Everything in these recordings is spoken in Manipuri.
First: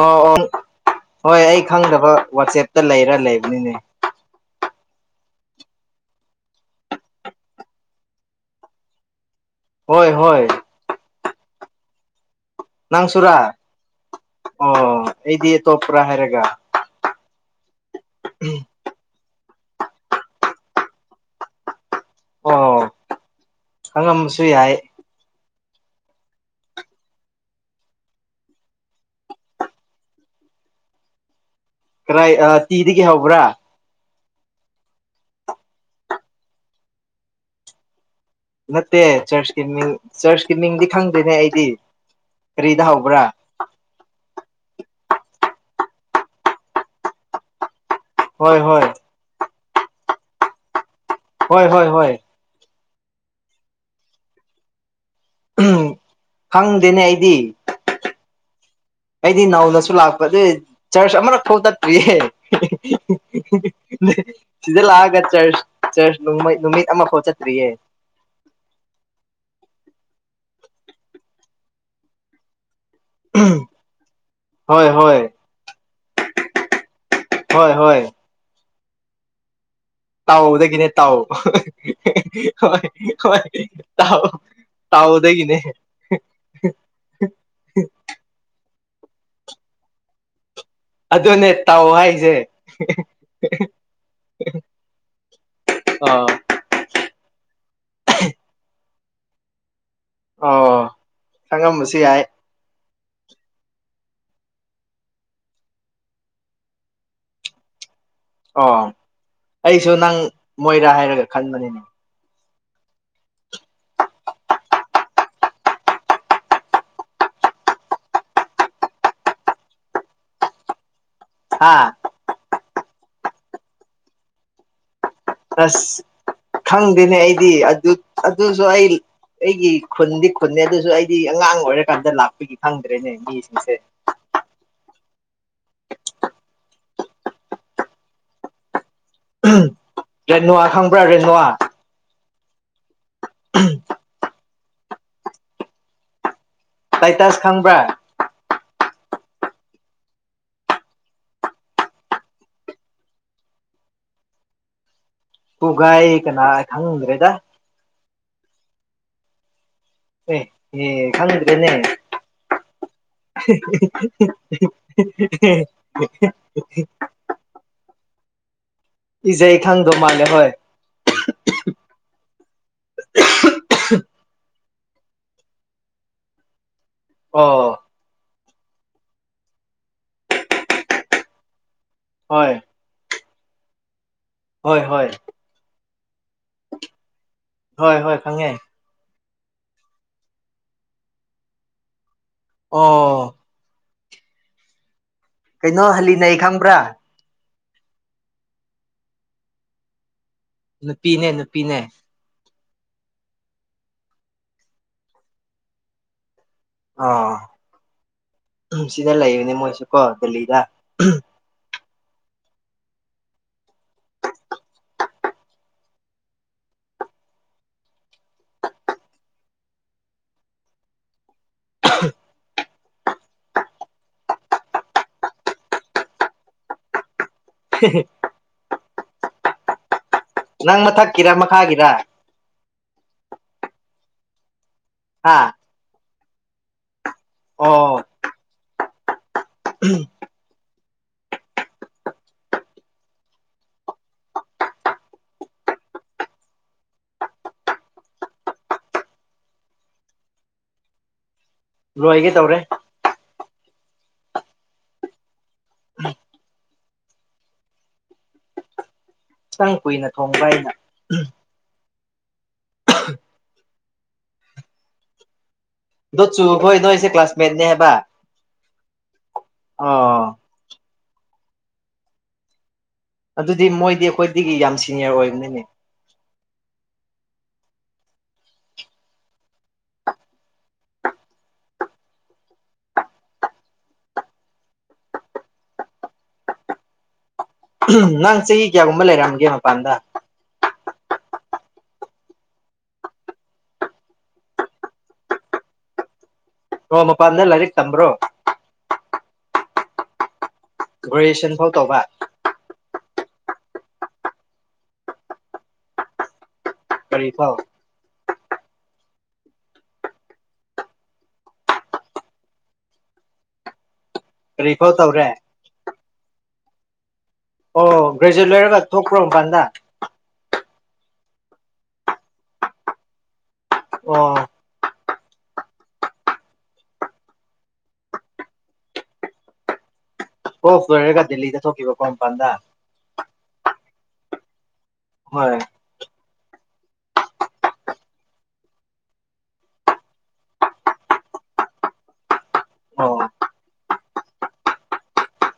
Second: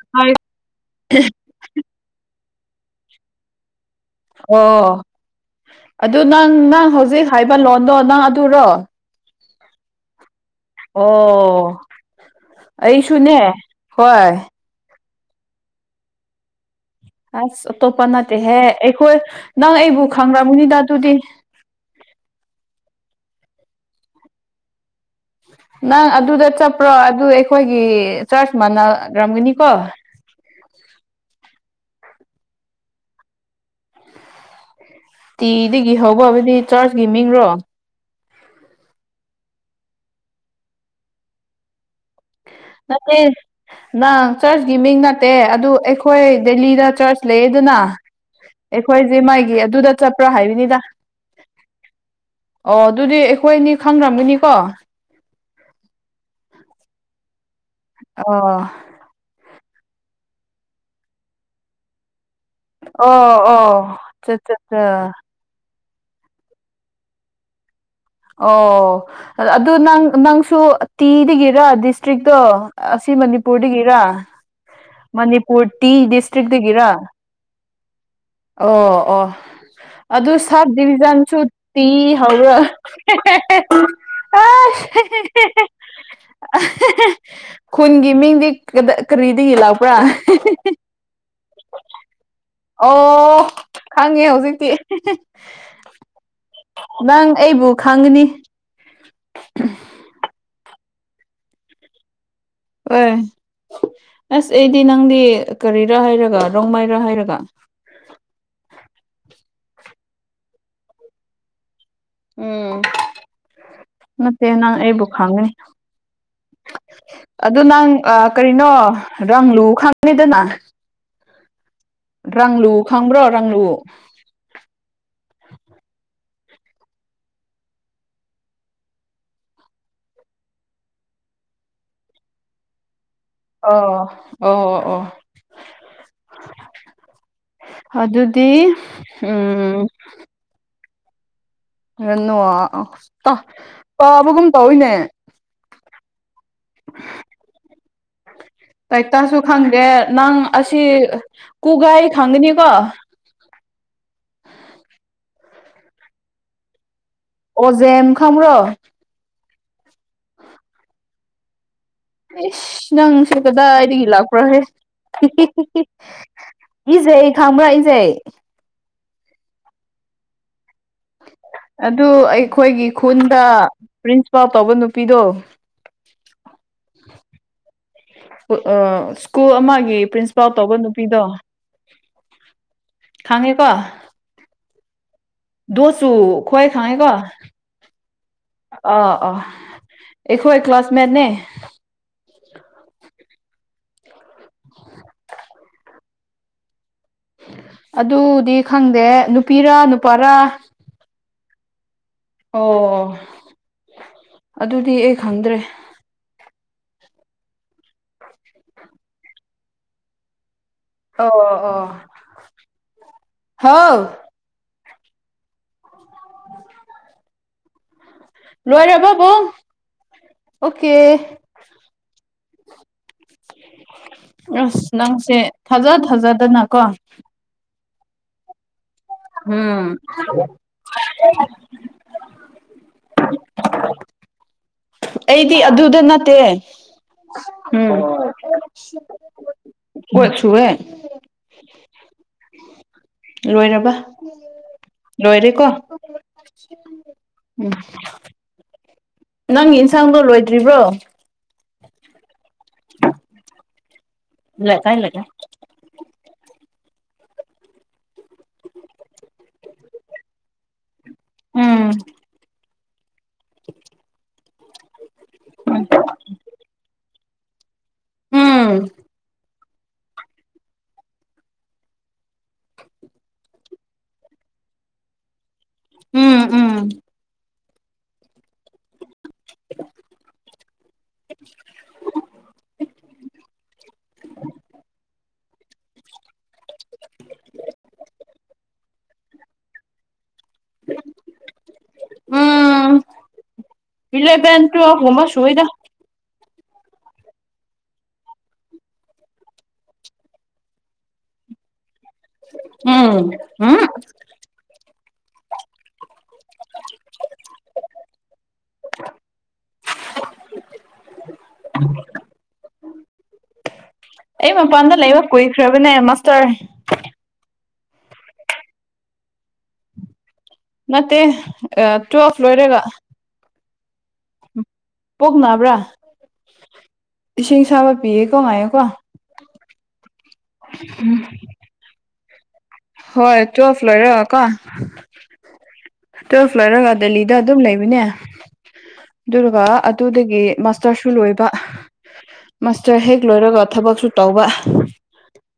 ꯑꯣ ꯍꯥꯏ ꯑꯣ ꯍꯣꯏ ꯑꯩ ꯈꯪꯗꯕ ꯋꯥꯆꯦꯞꯇ ꯂꯩꯔ ꯂꯩꯕꯅꯤꯅꯦ ꯑꯣ ꯑꯗꯨ ꯅꯪ ꯅꯪ ꯍꯧꯖꯤꯛ ꯍꯥꯏꯕ ꯂꯣꯟꯗꯣ ꯅꯪ ꯑꯗꯨꯔꯣ ꯍꯣꯏ ꯍꯣꯏ ꯑꯣ ꯑꯩꯁꯨꯅꯦ ꯅꯪꯁꯨꯔꯥ ꯍꯣꯏ ꯑꯣ ꯑꯩꯗꯤ ꯑꯇꯣꯞꯄ꯭ꯔꯥ ꯍꯥꯏꯔꯒ ꯑꯁ ꯑꯇꯣꯞꯄ ꯅꯠꯇꯦꯍꯦ ꯑꯩꯈꯣꯏ ꯅꯪ ꯑꯩꯕꯨ ꯈꯪ꯭ꯔꯕꯅꯤꯗ ꯑꯗꯨꯗꯤ ꯑꯣ ꯑꯉꯝꯕꯁꯨ ꯌꯥꯏ ꯅꯪ ꯑꯗꯨꯗ ꯆꯠꯄ꯭ꯔꯣ ꯑꯗꯨ ꯑꯩꯈꯣꯏꯒꯤ ꯆꯔꯆ ꯃꯥꯟꯅꯈ꯭ꯔꯝꯒꯅꯤꯀꯣ ꯀꯔꯥꯏ ꯇꯤꯗꯒꯤ ꯍꯧꯕ꯭ꯔꯥ ꯇꯤꯗꯒꯤ ꯍꯧꯕ ꯍꯥꯏꯕꯗꯤ ꯆꯥꯔꯁꯀꯤ ꯃꯤꯡꯔꯣ ꯅꯠꯇꯦ ꯆꯔꯁꯀꯤ ꯃꯤꯡ ꯆꯔꯁꯀꯤ ꯃꯤꯡꯗꯤ ꯈꯪꯗꯦꯅꯦ ꯑꯩꯗꯤ ꯀꯔꯤꯗ ꯅꯠꯇꯦ ꯍꯧꯕ꯭ꯔꯥ ꯅꯪ ꯆꯔꯁꯀꯤ ꯃꯤꯡ ꯅꯠꯇꯦ ꯑꯗꯨ ꯑꯩꯈꯣꯏ ꯗꯦꯂꯤꯗ ꯆꯔꯁ ꯂꯩꯌꯦꯗꯅ ꯍꯣꯏ ꯍꯣꯏ ꯑꯩꯈꯣꯏꯁꯦ ꯃꯥꯒꯤ ꯑꯗꯨꯗ ꯆꯠꯄ꯭ꯔꯥ ꯍꯥꯏꯕꯅꯤꯗ ꯍꯣꯏ ꯍꯣꯏ ꯍꯣꯏ ꯑꯣ ꯑꯗꯨꯗꯤ ꯑꯩꯈꯣꯏ ꯑꯅꯤ ꯈꯪꯔꯝꯒꯅꯤꯀꯣ ꯎꯝ ꯈꯪꯗꯦꯅꯦ ꯑꯩꯗꯤ ꯑꯣ ꯑꯩꯗꯤ ꯅꯧꯅꯁꯨ ꯂꯥꯛꯄꯅꯦ ꯆꯔꯁ ꯑꯃꯔꯛ ꯐꯥꯎ ꯆꯠꯇ꯭ꯔꯤꯌꯦ ꯑꯣ ꯑꯣ ꯆꯠ ꯆꯠ ꯁꯤꯗ ꯆꯥ ꯂꯥꯛꯑꯒ ꯆꯔꯁ ꯆꯔꯁ ꯅꯣꯡꯃꯩ ꯅꯨꯃꯤꯠ ꯑꯃꯐꯥꯎ ꯆꯠꯇ꯭ꯔꯤꯌꯦ ꯑꯣ ꯑꯗꯨ ꯅꯪ ꯅꯪꯁꯨ ꯇꯤꯗꯒꯤꯔ ꯗꯤꯁꯇ꯭ꯔꯤꯛꯇꯣ ꯑꯁ ꯃꯅꯤꯄꯨꯔꯗꯒꯤꯔꯥ ꯍꯣꯏ ꯍꯣꯏ ꯃꯅꯤꯄꯨꯔ ꯇꯤ ꯗꯤꯁꯇ꯭ꯔꯤꯛꯗꯒꯤꯔꯥ ꯍꯣꯏ ꯍꯣꯏ ꯑꯣ ꯑꯣ ꯑꯗꯨ ꯁꯕ ꯇꯥꯎꯗꯒꯤꯅꯦ ꯇꯥꯎ ꯗꯤꯕꯤꯖꯟꯁꯨ ꯇꯤ ꯍꯧꯔ ꯍꯣꯏ ꯍꯣꯏ ꯇꯥꯎ ꯑꯁ ꯇꯥꯎꯗꯒꯤꯅꯦ ꯈꯨꯟꯒꯤ ꯃꯤꯡꯗꯤ ꯀꯔꯤꯗꯒꯤ ꯂꯥꯛꯄ꯭ꯔꯥ ꯑꯗꯨꯅꯦ ꯇꯥꯎ ꯍꯥꯏꯁꯦ ꯑꯣ ꯈꯪꯉꯦ ꯍꯧꯖꯤꯛꯇꯤ ꯑꯣ ꯅꯪ ꯑꯩꯕꯨ ꯈꯪꯉꯅꯤ ꯑꯣ ꯈꯪꯉꯝꯕꯁꯨ ꯌꯥꯏ ꯍꯣꯏ ꯑꯁ ꯑꯩꯗꯤ ꯅꯪꯗꯤ ꯀꯔꯤꯔꯥ ꯍꯥꯏꯔꯒ ꯔꯣꯡꯃꯩꯏꯔ ꯍꯥꯏꯔꯒ ꯑꯣ ꯑꯩꯁꯨ ꯅꯪ ꯃꯣꯏꯔꯥ ꯍꯥꯏꯔꯒ ꯈꯟꯕꯅꯤꯅꯦ ꯎꯝ ꯅꯠꯇꯦ ꯅꯪ ꯑꯩꯕꯨ ꯈꯪꯒꯅꯤ ꯑꯗꯨ ꯅꯪ ꯀꯔꯤꯅꯣ ꯔꯥꯡ ꯂꯨ ꯈꯪꯉꯤꯗꯅ [unintelligible] ꯍꯥꯥ ꯔꯪꯂꯨ ꯈꯪꯕ꯭ꯔꯣ ꯔꯪꯂꯨ ꯑꯁ ꯈꯪꯗꯦꯅꯦ ꯑꯩꯗꯤ ꯑꯗꯨ ꯑꯗꯨꯁꯨ ꯑꯩ ꯑꯩꯒꯤ ꯈꯨꯟꯗꯤ ꯈꯨꯟꯅꯦ ꯑꯗꯨꯁꯨ ꯑꯩꯗꯤ ꯑꯉꯥꯡ ꯑꯣꯏꯔꯀꯥꯟꯗ ꯂꯥꯛꯄꯒꯤ ꯈꯪꯗ꯭ꯔꯦꯅꯦ ꯃꯤꯁꯦ ꯑꯣ ꯑꯣ ꯑꯣ ꯑꯗꯨꯗꯤ ꯎꯝ ꯔꯦꯅꯨꯋꯥ ꯈꯪꯕ꯭ꯔꯥ ꯔꯦꯅꯨꯋꯥ ꯔꯦꯅꯣ ꯇ ꯄꯥꯕꯒꯨꯝ ꯇꯧꯏꯅꯦ ꯇꯥꯏꯇꯁ ꯈꯪꯕ꯭ꯔꯥ ꯇꯩꯏꯇꯥꯁꯁꯨ ꯈꯪꯗꯦ ꯅꯪ ꯑꯁꯤ ꯀꯨꯒꯥꯏ ꯈꯪꯒꯅꯤꯀꯣ ꯀꯨꯒꯥꯏ ꯀꯅꯥ ꯈꯪꯗ꯭ꯔꯦꯗ ꯑꯣꯖꯦꯝ ꯈꯪꯕꯔꯣ ꯑꯦ ꯑꯦ ꯈꯪꯗꯔꯦꯅꯦ ꯏꯁ ꯅꯪꯁꯦ ꯀꯗꯥꯏꯗꯒꯤ ꯂꯥꯛꯄ꯭ꯔꯥꯍꯦ ꯏꯖꯩ ꯈꯥꯡꯕ꯭ꯔꯥꯏꯖꯦ ꯏꯖꯦ ꯈꯪꯗꯧ ꯃꯥꯜꯂꯦ ꯍꯣꯏ ꯑꯗꯨ ꯑꯩꯈꯣꯏꯒꯤ ꯈꯨꯟꯗ ꯄ꯭ꯔꯤꯟꯁꯤꯄꯥꯜ ꯇꯧꯕ ꯅꯨꯄꯤꯗꯣ ꯑꯣ ꯑ ꯁ꯭ꯀꯨꯜ ꯑꯃꯒꯤ ꯄ꯭ꯔꯤꯟꯁꯤꯄꯥꯜ ꯇꯧꯕ ꯅꯨꯄꯤꯗꯣ ꯍꯣꯏ ꯈꯥꯡꯉꯤꯀꯣ ꯍꯣꯏ ꯍꯣꯏ ꯗꯣꯁꯨ ꯈ꯭ꯋꯥ ꯈꯥꯉꯦ ꯀ ꯍꯣꯏ ꯍꯣꯏ ꯈꯪꯉꯦ ꯑ ꯑ ꯑꯩꯈꯣꯏ ꯀ꯭ꯂꯥꯁꯃꯦꯠꯅꯦ ꯑꯣ ꯀꯩꯅꯣ ꯍꯜꯂꯤꯅꯩ ꯈꯪꯕ꯭ꯔꯥ ꯑꯗꯨꯗꯤ ꯈꯪꯗꯦ ꯅꯨꯄꯤꯔ ꯅꯨꯄꯥꯔꯥ ꯅꯨꯄꯤꯅꯦ ꯅꯨꯄꯤꯅꯦ ꯑꯣ ꯑꯗꯨꯗꯤ ꯑꯩ ꯈꯪꯗ꯭ꯔꯦ ꯑ ꯁꯤꯗ ꯂꯩꯕꯅꯦ ꯃꯣꯏꯁꯨ ꯀꯣ ꯗꯦꯜꯂꯤꯗ ꯑꯣ ꯑꯣ ꯍꯥꯎ ꯂꯣꯏꯔꯕꯕꯣ ꯑꯣꯀꯦ ꯑꯁ ꯅꯪꯁꯦ ꯊꯥꯖ ꯊꯥꯖꯗꯅ ꯀꯣ [unintelligible] ꯎꯝ ꯅꯪ ꯃꯊꯛꯀꯤꯔ ꯃꯈꯥꯒꯤꯔ ꯍꯥ ꯑꯩꯗꯤ ꯑꯗꯨꯗ ꯅꯠꯇꯦ ꯎꯝ ꯑꯣ ꯀꯣꯠ ꯆꯨꯍꯦ ꯂꯣꯏꯔꯕ ꯂꯣꯏꯔꯦꯀꯣ ꯎꯝ ꯅꯪꯒꯤ ꯏꯟꯁꯥꯡꯗꯣ ꯂꯣꯏꯗ꯭ꯔꯤꯕ꯭ꯔꯣ ꯂꯣꯏꯒꯇꯧꯔꯦ [unintelligible] ꯊꯣꯏꯟ ꯀꯨꯏꯅ ꯊꯣꯡꯕ ꯑꯩꯅ ꯎꯝ [unintelligible] ꯑꯗꯣ ꯆꯨꯈꯣꯏ ꯅꯣ ꯑꯩꯁꯦ ꯀ꯭ꯂꯥꯁꯃꯦꯠꯅꯦ ꯍꯥꯏꯕ ꯎꯝ ꯑꯥ ꯑꯗꯨꯗꯤ ꯃꯣꯏꯗꯤ ꯑꯩꯈꯣꯏꯗꯒꯤ ꯌꯥꯝ ꯁꯤꯅꯤꯌꯔ ꯑꯣꯏꯕꯅꯤꯅꯦ ꯎꯝ ꯎꯝ [unintelligible] [unintelligible] ꯅꯪ ꯆꯍꯤ ꯀꯌꯥꯒꯨꯝꯕ ꯂꯩꯔꯝꯒꯦ ꯃꯄꯥꯟꯗ ꯎꯝ ꯑ ꯏꯂꯕꯦꯟ ꯇ꯭ꯋꯦꯜ ꯍꯕꯁꯨꯣꯏꯗ ꯑꯣ ꯃꯄꯥꯟꯗ ꯂꯥꯏꯔꯤꯛ ꯇꯝꯕ꯭ꯔꯣ ꯒ꯭ꯔꯦꯖꯨꯁꯟ ꯐꯥꯎ ꯇꯧꯕ [unintelligible] ꯀꯔꯤ ꯐꯥꯎ ꯑꯩ ꯀꯔꯤ ꯐꯥꯎ ꯃꯄꯥꯟꯗ ꯂꯩꯕ ꯇꯧꯔꯦ ꯀꯨꯏꯈ꯭ꯔꯕꯅꯦ ꯃꯥꯁꯇꯔ ꯑꯣ ꯒ꯭ꯔꯦꯖꯨꯑꯦꯠ ꯂꯣꯢꯔꯒ ꯊꯣꯛꯄ꯭ꯔꯣ ꯃꯄꯥꯟꯗ ꯅꯠꯇꯦ ꯇ꯭ꯋꯦꯜꯐ ꯂꯣꯏꯔꯒ ꯑꯣ ꯄꯣꯛꯅꯥꯕ꯭ꯔꯥ ꯏꯁꯤꯡ ꯁꯥꯥꯕ ꯄꯤꯌꯦꯀꯣ ꯉꯥꯏꯌꯣꯀꯣ ꯑꯣꯐ ꯂꯣꯏꯔꯒ ꯗꯦꯜꯂꯤꯗ ꯊꯣꯛꯈꯤꯕ ꯀꯣ ꯃꯄꯥꯟꯗ ꯍꯣꯏ ꯇ꯭ꯋꯦꯜꯐ ꯂꯣꯏꯔꯒꯀꯣ ꯍꯣꯏ ꯇ꯭ꯋꯦꯜꯐ ꯂꯣꯏꯔꯒ ꯗꯦꯜꯂꯤꯗ ꯑꯗꯨꯝ ꯂꯩꯕꯅꯦ ꯑꯗꯨꯒ ꯑꯗꯨꯗꯒꯤ ꯃꯥꯁꯇꯔꯁꯨ ꯂꯣꯏꯕ ꯃꯥꯁꯇꯔ ꯑꯣ ꯍꯦꯛ ꯂꯣꯏꯔꯒ ꯊꯕꯛꯁꯨ ꯇꯧꯕ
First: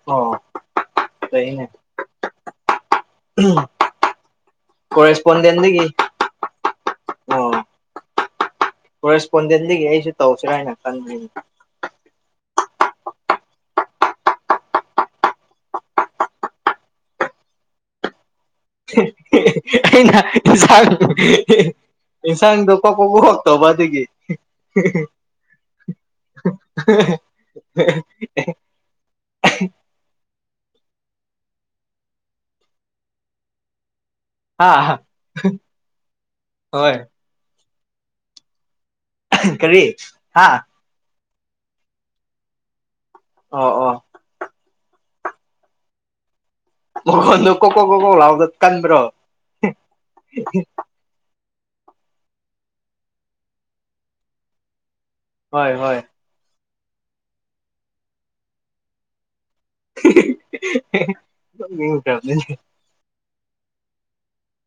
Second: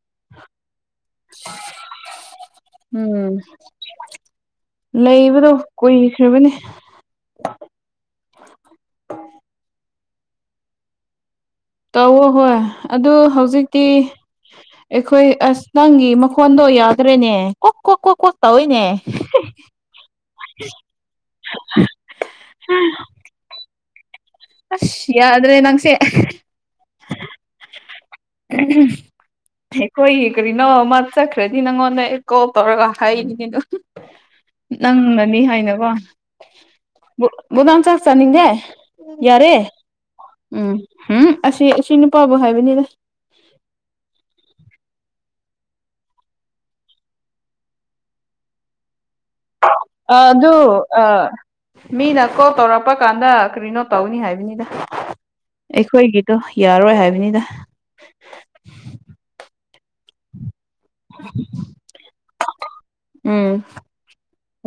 ꯑꯣ ꯂꯩꯅꯦ ꯎꯝ ꯂꯩꯕꯗꯣ ꯀꯣꯔꯦꯁꯄꯣꯟꯗꯦꯟꯗꯒꯤ ꯀꯨꯏ ꯈ꯭ꯔꯕꯅꯦ ꯀꯣꯔꯦꯁꯄꯣꯟꯗꯦꯟꯂꯤꯒꯤ ꯑꯩꯁꯨ ꯇꯧꯁꯤꯔꯥ ꯍꯥꯏꯅ ꯈꯟꯕꯅꯤꯅꯦ ꯇꯧꯋꯣ ꯍꯣꯏ ꯑꯗꯨ ꯍꯧꯖꯤꯛꯇꯤ ꯑꯩꯈꯣꯏ ꯑꯁ ꯅꯪꯒꯤ ꯃꯈꯣꯟꯗꯣ ꯌꯥꯗ꯭ꯔꯦꯅꯦ ꯀꯣꯛ ꯀꯣꯛ ꯀꯣꯛ ꯀꯣꯛ ꯇꯧꯋꯤꯅꯦ ꯑꯩꯅ ꯏꯟꯁꯥꯡ ꯏꯟꯁꯥꯡꯗꯣ ꯀꯣꯛ ꯀꯣꯛ ꯀꯣꯛ ꯀꯣꯛ ꯇꯧꯕ ꯑꯗꯨꯒꯤ ꯑꯁ ꯌꯥꯗ꯭ꯔꯦ ꯅꯪꯁꯦ [unintelligible] [unintelligible] ꯑꯩꯈꯣꯏꯒꯤ ꯀꯔꯤꯅꯣ ꯑꯃ ꯆꯠꯈ꯭ꯔꯗꯤ ꯅꯪꯉꯣꯟꯗ ꯑꯩ ꯀꯣꯜ ꯇꯧꯔꯒ ꯍꯥꯏꯅꯤꯅꯦ ꯑꯗꯨ ꯍꯥ ꯅꯪꯅꯅꯤ ꯍꯥꯏꯅꯀꯣ ꯍꯣꯏ ꯃꯨ ꯃꯨꯛꯗꯥꯡ ꯆꯥꯛ ꯆꯥꯅꯤꯡꯗꯦ ꯌꯥꯔꯦ ꯀꯔꯤ ꯍꯥ ꯎꯝ ꯍꯨꯝ ꯑꯁꯤ ꯑꯁꯤ ꯅꯨꯄꯥꯕꯨ ꯍꯥꯏꯕꯅꯤꯗ ꯑꯣ ꯑꯣ ꯃꯈꯣꯟꯗꯣ ꯀꯣꯀꯣꯛ ꯀꯣꯀꯣꯛ ꯂꯥꯎꯗꯣ ꯀꯟꯕ꯭ꯔꯣ ꯑ ꯑꯗꯨ ꯑ ꯃꯤꯅ ꯀꯣꯜ ꯇꯧꯔꯛꯄ ꯀꯥꯟꯗ ꯀꯔꯤꯅꯣ ꯇꯧꯅꯤ ꯍꯥꯏꯕꯅꯤꯗ ꯍꯣꯏ ꯍꯣꯏ ꯑꯩꯈꯣꯏꯒꯤꯗꯣ ꯌꯥꯔꯣꯏ ꯍꯥꯏꯕꯅꯤꯗ [inaudible] ꯀꯌꯥ ꯎꯝ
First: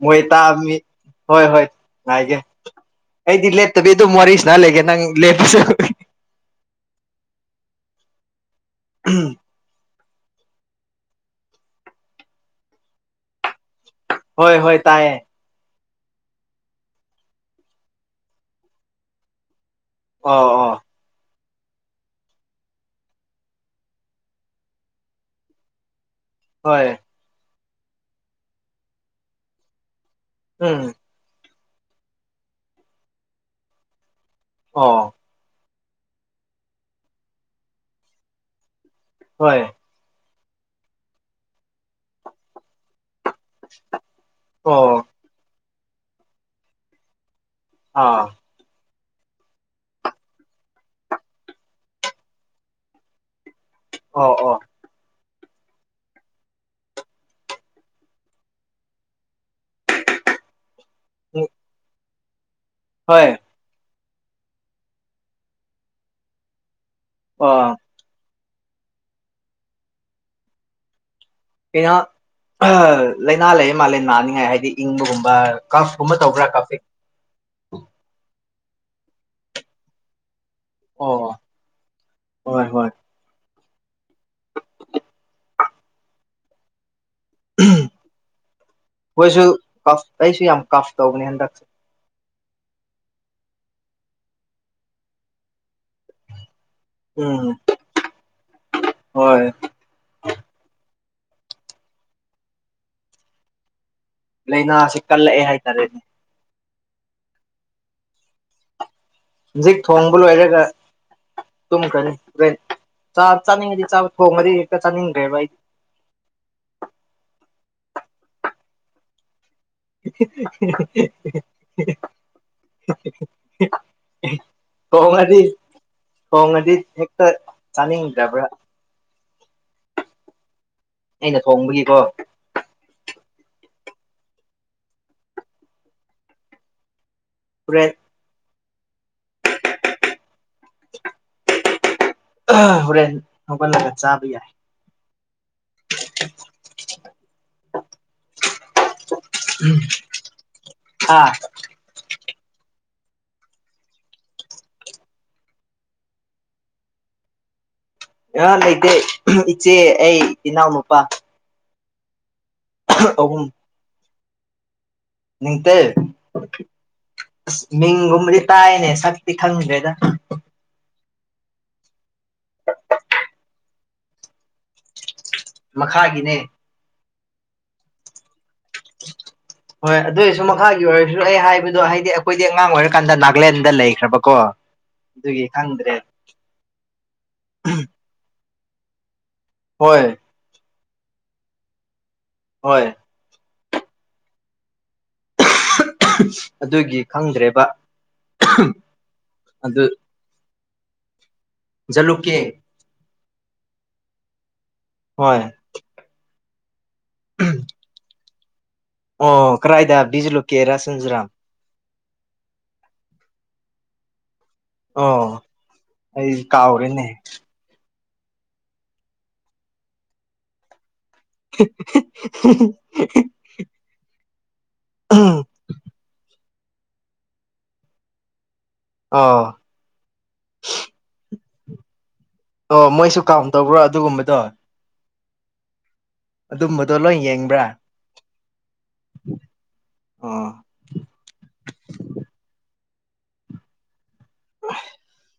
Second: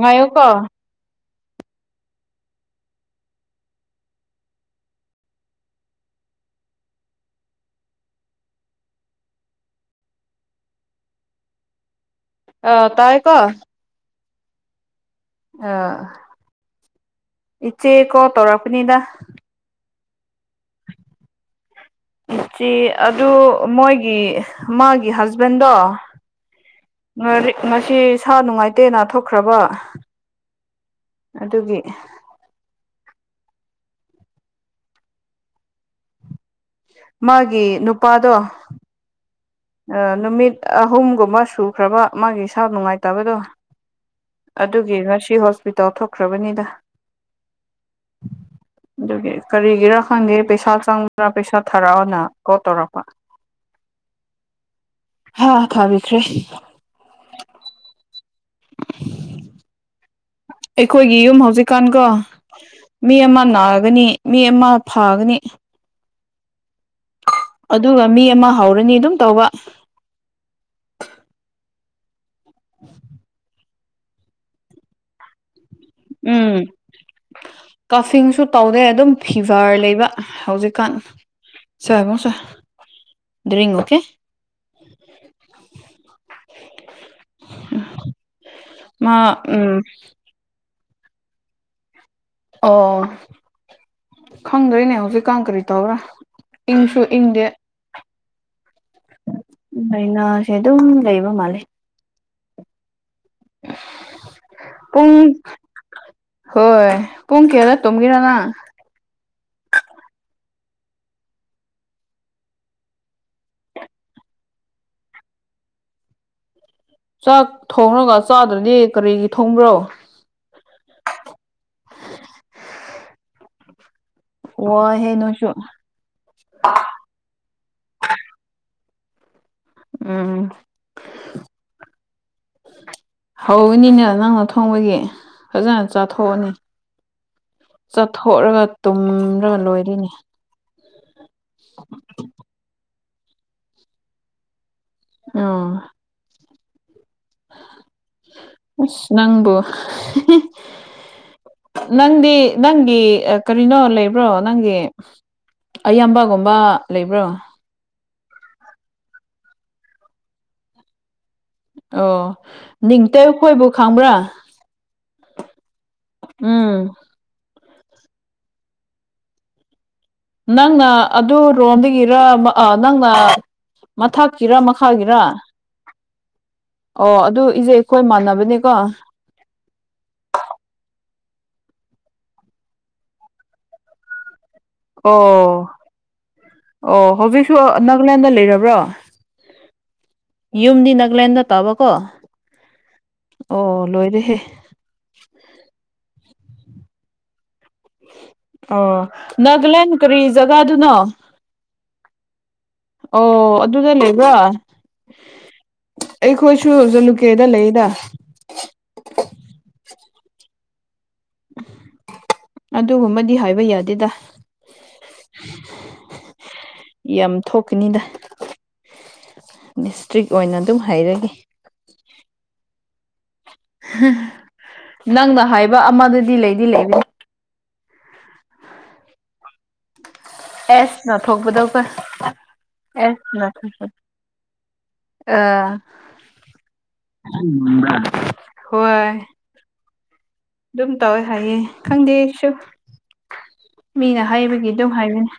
ꯉꯥꯏꯌꯣꯀꯣ ꯃꯣꯏꯇꯥꯃꯤ ꯍꯣꯏ ꯍꯣꯏ ꯉꯥꯏꯒꯦ ꯑꯩꯗꯤ ꯂꯦꯞꯇꯕꯤ ꯑꯗꯨꯝ ꯋꯥꯔꯤꯁꯤꯅ ꯂꯩꯒꯦ ꯅꯪ ꯂꯦꯞꯄꯁꯨꯦ ꯎꯝ ꯑ ꯇꯥꯏ ꯀꯣ ꯍꯣꯏ ꯍꯣꯏ ꯇꯥꯏꯌꯦ ꯑꯥ ꯏꯆꯦ ꯀꯣꯜ ꯇꯧꯔꯛꯄꯅꯤꯗ ꯑꯣ ꯑꯣ ꯏꯆꯦ ꯑꯗꯨ ꯃꯣꯏꯒꯤ ꯃꯥꯒꯤ ꯍꯁꯕꯦꯟꯗꯣ ꯍꯣꯏ ꯉꯔꯤꯛ ꯉꯁꯤ ꯁꯥ ꯅꯨꯡꯉꯥꯏꯇꯦꯅꯥ ꯊꯣꯛꯈ꯭ꯔꯕ ꯎꯝ ꯑꯗꯨꯒꯤ ꯑꯣ ꯃꯥꯒꯤ ꯅꯨꯄꯥꯗꯣ ꯍꯣꯏ ꯅꯨꯃꯤꯠ ꯑꯍꯨꯝꯒꯨꯝꯕ ꯁꯨꯈ꯭ꯔꯕ ꯃꯥꯒꯤ ꯏꯁꯥ ꯅꯨꯡꯉꯥꯏꯇꯕꯗꯣ ꯑꯗꯨꯒꯤ ꯑꯣ ꯉꯁꯤ ꯍꯣꯁꯄꯤꯇꯥꯜ ꯊꯣꯛꯈ꯭ꯔꯕꯅꯤꯗ ꯑꯥ ꯑꯗꯨꯒꯤ ꯀꯔꯤꯒꯤꯔꯥ ꯈꯪꯒꯦ ꯄꯩꯁꯥ ꯆꯪꯕ꯭ꯔꯥ ꯄꯩꯁꯥ ꯊꯥꯔꯛꯑꯣꯅ ꯀꯣꯜ ꯇꯧꯔꯛꯄ ꯑꯣ ꯑꯣ ꯍꯥ ꯈꯥꯕꯤꯈ꯭꯭ꯔꯦ ꯑꯩꯈꯣꯏꯒꯤ ꯌꯨꯝ ꯎꯝ ꯍꯧꯖꯤꯛꯀꯥꯟꯀꯣ ꯃꯤ ꯍꯣꯏ ꯑꯃ ꯅꯥꯒꯅꯤ ꯃꯤ ꯑꯃ ꯐꯥꯒꯅꯤ ꯑꯣ ꯑꯗꯨꯒ ꯃꯤ ꯑꯃ ꯍꯧꯔꯅꯤ ꯑꯗꯨꯝ ꯇꯧꯕ ꯑꯩꯅ ꯂꯥꯏꯅꯥ ꯂꯩꯌꯦ ꯃꯥꯂꯦ ꯅꯥꯅꯤꯡꯉꯥꯏ ꯍꯥꯏꯗꯤ ꯏꯪꯕꯒꯨꯝꯕ ꯀꯥꯐꯀꯨꯝꯕ ꯇꯧꯕ꯭ꯔꯥ ꯀꯥꯐꯤꯛ ꯀꯐꯤꯡꯁꯨ ꯇꯧꯗꯦ ꯑꯗꯨꯝ ꯐꯤꯚꯔ ꯂꯩꯕ ꯍꯧꯖꯤꯛ ꯀꯥꯟ ꯑꯣ ꯁꯦꯕꯁꯦ ꯍꯣꯏ ꯍꯣꯏ ꯗꯔꯤ ꯑꯣꯀꯦ ꯃꯥ ꯃꯣꯏꯁꯨ ꯎꯝ ꯀꯐ ꯑꯩꯁꯨ ꯌꯥꯝ ꯀꯐ ꯇꯧꯕꯅꯦ ꯍꯟꯗꯛ ꯑꯣ ꯈꯪꯗꯣꯏꯅꯦ ꯍꯧꯖꯤꯛꯀ ꯀꯔꯤ ꯇꯧꯕ꯭ꯔꯥ ꯏꯪꯁꯨ ꯏꯪꯗꯦ ꯎꯝ ꯍꯣꯏ ꯍꯥꯏꯅꯁꯦ ꯑꯗꯨꯝ ꯂꯩꯕ ꯃꯥꯜꯂꯦ [inaudible] ꯂꯥꯏꯅꯥꯁꯤ ꯄꯨꯡ ꯀꯜꯂꯛꯑꯦ ꯍꯥꯏꯇꯥꯔꯦ ꯍꯣꯏ ꯄꯨꯡ ꯀꯌꯥꯗ ꯇꯨꯝꯒꯦ ꯑꯉꯥꯡ ꯍꯧꯖꯤꯛ ꯊꯣꯡꯕ ꯂꯣꯏꯔꯒ ꯇꯨꯝꯈ꯭ꯔꯅꯤ ꯆꯥꯛ ꯆꯥꯅꯤꯡꯉꯗꯤ ꯆ ꯊꯣꯡ ꯃꯔꯤ ꯍꯦꯛꯇ ꯆꯥꯅꯤꯡꯈ꯭ꯔꯦꯕ ꯑꯩꯗꯤ ꯆꯥꯛ ꯊꯣꯡꯉꯒ ꯆꯥꯗ꯭ꯔꯅꯤ ꯀꯔꯤꯒꯤ ꯊꯣꯡꯕ꯭ꯔꯣ [inaudible] ꯋꯥꯏꯍꯦ ꯊꯣꯡꯉꯗꯤ ꯅꯣꯏꯁꯨ ꯊꯣꯡꯉꯗꯤ ꯍꯦꯛꯇ ꯆꯥꯅꯤꯡꯗꯕ꯭ꯔꯥ ꯎꯝ ꯑꯩꯅ ꯊꯣꯡꯕꯒꯤꯀꯣ ꯍꯧꯅꯤꯅꯦ ꯅꯪꯅ ꯊꯣꯡꯕꯒꯤ ꯐꯖꯅ ꯆꯥꯊꯣꯛꯑꯅꯤ [inaudible] ꯄꯨꯔꯦꯜ ꯆꯠꯊꯣꯛꯂꯒ ꯇꯨꯝꯔꯒ ꯂꯣꯏꯔꯤꯅꯤ [inaudible] ꯍꯣꯔꯦꯟ ꯍꯧꯒꯜꯂꯒ ꯆꯥꯕ ꯌꯥꯏ ꯑꯣ [inaudible] ꯎꯁ ꯅꯪꯕꯣ ꯑꯥ ꯅꯪꯗꯤ ꯅꯪꯒꯤ ꯀꯔꯤꯅꯣ ꯂꯩꯕ꯭ꯔꯣ ꯅꯪꯒꯤ ꯑꯌꯥꯝꯕꯒꯨꯝꯕ ꯂꯩꯕ꯭ꯔꯣ ꯑ ꯂꯩꯇꯦ ꯏꯆꯦ ꯑꯩ ꯏꯟꯅꯥꯎ ꯅꯨꯨꯄꯥ ꯑꯣ ꯅꯤꯡꯇ ꯑꯍꯨꯝ ꯑꯩꯈꯣꯏꯕꯨ ꯈꯪꯕ꯭ꯔꯥ ꯅꯤꯡꯇꯜ ꯎꯝ ꯑꯁ ꯃꯤꯡꯒꯨꯝꯕꯗꯤ ꯇꯥꯏꯅꯦ ꯁꯛꯇꯤ ꯈꯪꯗ꯭ꯔꯦꯗ ꯅꯪꯅ ꯑꯗꯨ ꯔꯣꯝꯗꯒꯤꯔ ꯅꯪꯅ ꯃꯊꯛꯀꯤꯔ ꯃꯈꯥꯒꯤꯔꯥ ꯃꯈꯥꯒꯤꯅꯦ ꯑꯣ ꯑꯗꯨ ꯏꯁꯦ ꯑꯩꯈꯣꯏ ꯃꯥꯟꯅꯕꯅꯤꯀꯣ ꯍꯣꯏ ꯑꯗꯨꯑꯣ ꯑꯣꯏꯁꯨ ꯃꯈꯥꯒꯤ ꯑꯣꯏꯔꯁꯨ ꯑꯩ ꯍꯥꯏꯕꯗꯣ ꯍꯥꯏꯗꯤ ꯑꯩꯈꯣꯏꯗꯤ ꯑꯉꯥꯡ ꯑꯣꯏꯔꯀꯥꯟꯗ ꯅꯥꯒꯂꯦꯟꯗ ꯂꯩꯈ꯭ꯔꯕꯀꯣ ꯑꯗꯨꯒꯤ ꯑꯣ ꯈꯪꯗ꯭ꯔꯦ ꯑꯣ ꯍꯧꯖꯤꯛꯁꯨ ꯅꯥꯒꯥꯂꯦꯟꯗ ꯂꯩꯔꯕ꯭ꯔꯣ ꯍꯣꯏ ꯌꯨꯝꯗꯤꯅ ꯅꯒ꯭ꯂꯟꯗ ꯇꯕ ꯀꯣ ꯍꯣꯏ ꯑꯣ ꯂꯣꯏꯔꯦꯍꯦ ꯑꯗꯨꯒꯤ ꯈꯪꯗ꯭ꯔꯦꯕ ꯑꯣ ꯑꯗꯨ ꯅꯥꯒꯂꯦꯟ ꯀꯔꯤ ꯖꯒꯥꯗꯨꯅꯣ ꯖꯂꯨꯀꯦ ꯑꯣ ꯑꯗꯨꯗ ꯂꯩꯕ꯭ꯔꯣ ꯍꯣꯏ ꯑꯩꯈꯣꯏꯁꯨ ꯖꯂꯨꯀꯦꯗ ꯂꯩꯌꯦꯗ ꯑꯣ ꯀ꯭ꯔꯥꯏꯗꯥ ꯕꯤꯖ ꯂꯨꯀꯦ ꯔꯥꯁ ꯁꯟꯖ ꯔꯥꯝ ꯑꯗꯨꯒꯨꯝꯕꯗꯤ ꯍꯥꯏꯕ ꯌꯥꯗꯦꯗ ꯑꯣ ꯑꯩ ꯀꯥꯎꯔꯦꯅꯦ ꯌꯥꯝ ꯊꯣꯛꯀꯅꯤꯗ ꯗꯤꯁꯇ꯭ꯔꯤꯛ ꯑꯣꯏꯅ ꯑꯗꯨꯝ ꯍꯩꯔꯒꯦ [inaudible] ꯅꯪꯅ ꯍꯥꯏꯕ ꯑꯃꯗꯨꯗꯤ ꯂꯩꯗꯤ ꯂꯩꯕꯅꯤ ꯑꯥꯎ ꯑꯦꯁ ꯅꯊꯣꯛꯄꯗꫭ ꯀꫭ ꯑꯣ ꯃꯣꯏꯁꯨ ꯀꯥꯎꯟ ꯇꯧꯕ꯭ꯔꯣ ꯑꯗꯨꯒꯨꯝꯕꯗꯣ ꯑꯥ ꯑꯗꯨꯝꯕꯗꯣ ꯂꯣꯏ ꯌꯦꯡꯕ꯭ꯔꯥ ꯍꯣꯏ ꯎꯝ ꯑꯗꯨꯝ ꯇꯧꯋꯦ ꯍꯥꯏꯌꯦ ꯈꯪꯗꯦ ꯑꯩꯁꯨ ꯃꯤꯅ ꯍꯥꯏꯕꯒꯤ ꯑꯗꯨꯝ ꯍꯥꯏꯕꯅꯦ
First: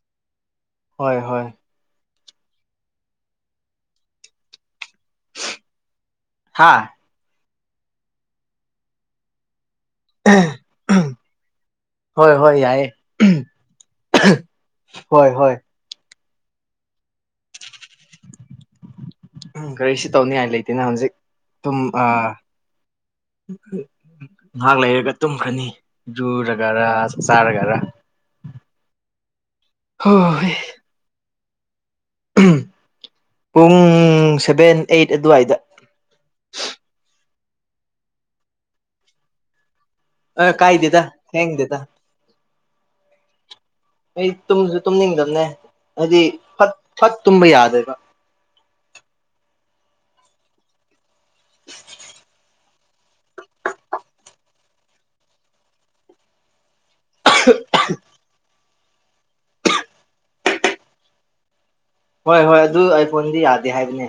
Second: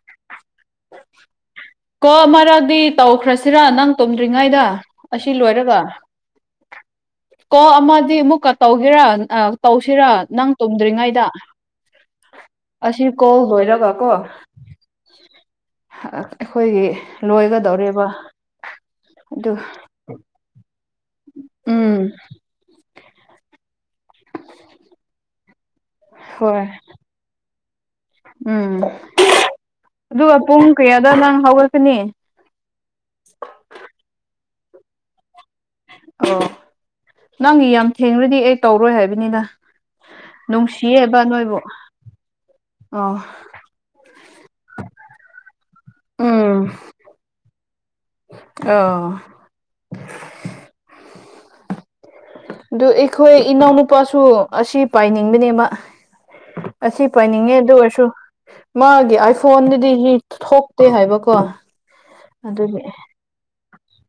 ꯍꯣꯏ ꯍꯣꯏ ꯀꯣ ꯑꯃꯔꯛꯗꯤ ꯇꯧꯈ꯭ꯔꯁꯤꯔ ꯅꯪ ꯇꯨꯝꯗ꯭ꯔꯤꯉꯩꯗ ꯑꯁꯤ ꯂꯣꯏꯔꯒ ꯍꯥꯥ ꯀꯣ ꯑꯃꯗꯤ ꯑꯃꯨꯛꯀ ꯇꯧꯖꯤꯔ ꯇꯧꯁꯤꯔ ꯅꯪ ꯇꯨꯝꯗ꯭ꯔꯤꯉꯩꯗ ꯍꯣꯏ ꯍꯣꯏ ꯌꯥꯏꯌꯦ ꯑꯁꯤ ꯀꯣꯜ ꯂꫭꯏꯔꯒ ꯀꯣ ꯍꯣꯏ ꯍꯣꯏ ꯑꯩꯈꯣꯏꯒꯤ ꯂꯣꯏꯒꯗꯧꯔꯦ ꯎꯝ ꯀꯔꯤꯁꯨ ꯇꯧꯅꯤꯉꯥꯏ ꯂꯩꯇꯦꯅ ꯍꯧꯖꯤꯛ ꯇꯨꯝꯕ ꯎꯝ ꯉꯥꯍꯥꯛ ꯂꯩꯔꯒ ꯇꯨꯝꯈꯔꯅꯤ ꯍꯣꯏ ꯖꯨꯔꯒꯥꯔ ꯆꯥꯔꯒꯔꯥ ꯎꯝ ꯑꯗꯨꯒ ꯍꯣꯏ ꯄꯨꯡ ꯀꯌꯥꯗ ꯅꯪ ꯍꯧꯒꯠꯀꯅꯤ ꯄꯨꯡ ꯁꯚꯦꯟ ꯏꯥꯠ ꯑꯗꯨꯋꯥꯏꯗ ꯑꯣ ꯅꯪꯒꯤ ꯌꯥꯝ ꯊꯦꯡꫪꯗꯤ ꯑꯩ ꯇꯧꯔꯣꯏ ꯍꯥꯏꯕꯅꯤꯗ ꯑ ꯀꯥꯏꯗꯦꯗ ꯅꯨꯡꯁꯤꯌꯦꯕ ꯅꯣꯏꯕꯨ ꯊꯦꯡꯗꯦꯗ ꯑꯣ ꯑꯩ ꯇꯨꯝꯁꯨ ꯇꯨꯝꯅꯤꯡꯗꯕꯅꯦ ꯍꯥꯏꯗꯤ ꯎꯝ ꯐꯠ ꯐꯠ ꯇꯨꯝꯕ ꯌꯥꯗꯦꯕ ꯑꯣ ꯑꯗꯨ ꯑꯩꯈꯣꯏ ꯏꯅꯥꯎꯅꯨꯄꯥꯁꯨ ꯑꯁꯤ ꯄꯥꯏꯅꯤꯡꯕꯅꯦꯃꯥ ꯑꯁꯤ ꯄꯥꯏꯅꯤꯡꯉꯦ ꯑꯗꯨ ꯑꯣꯏꯔꯁꯨ ꯃꯥꯒꯤ ꯑꯥꯏꯐꯣꯟꯗꯥꯗꯤ ꯊꯣꯛꯇꯦ ꯍꯥꯏꯕꯀꯣ ꯍꯣꯏ ꯍꯣꯏ ꯑꯗꯨꯒꯤ ꯑꯗꯨ ꯑꯥꯏ ꯐꯣꯟꯗꯤ ꯌꯥꯗꯦ ꯍꯥꯏꯕꯅꯦ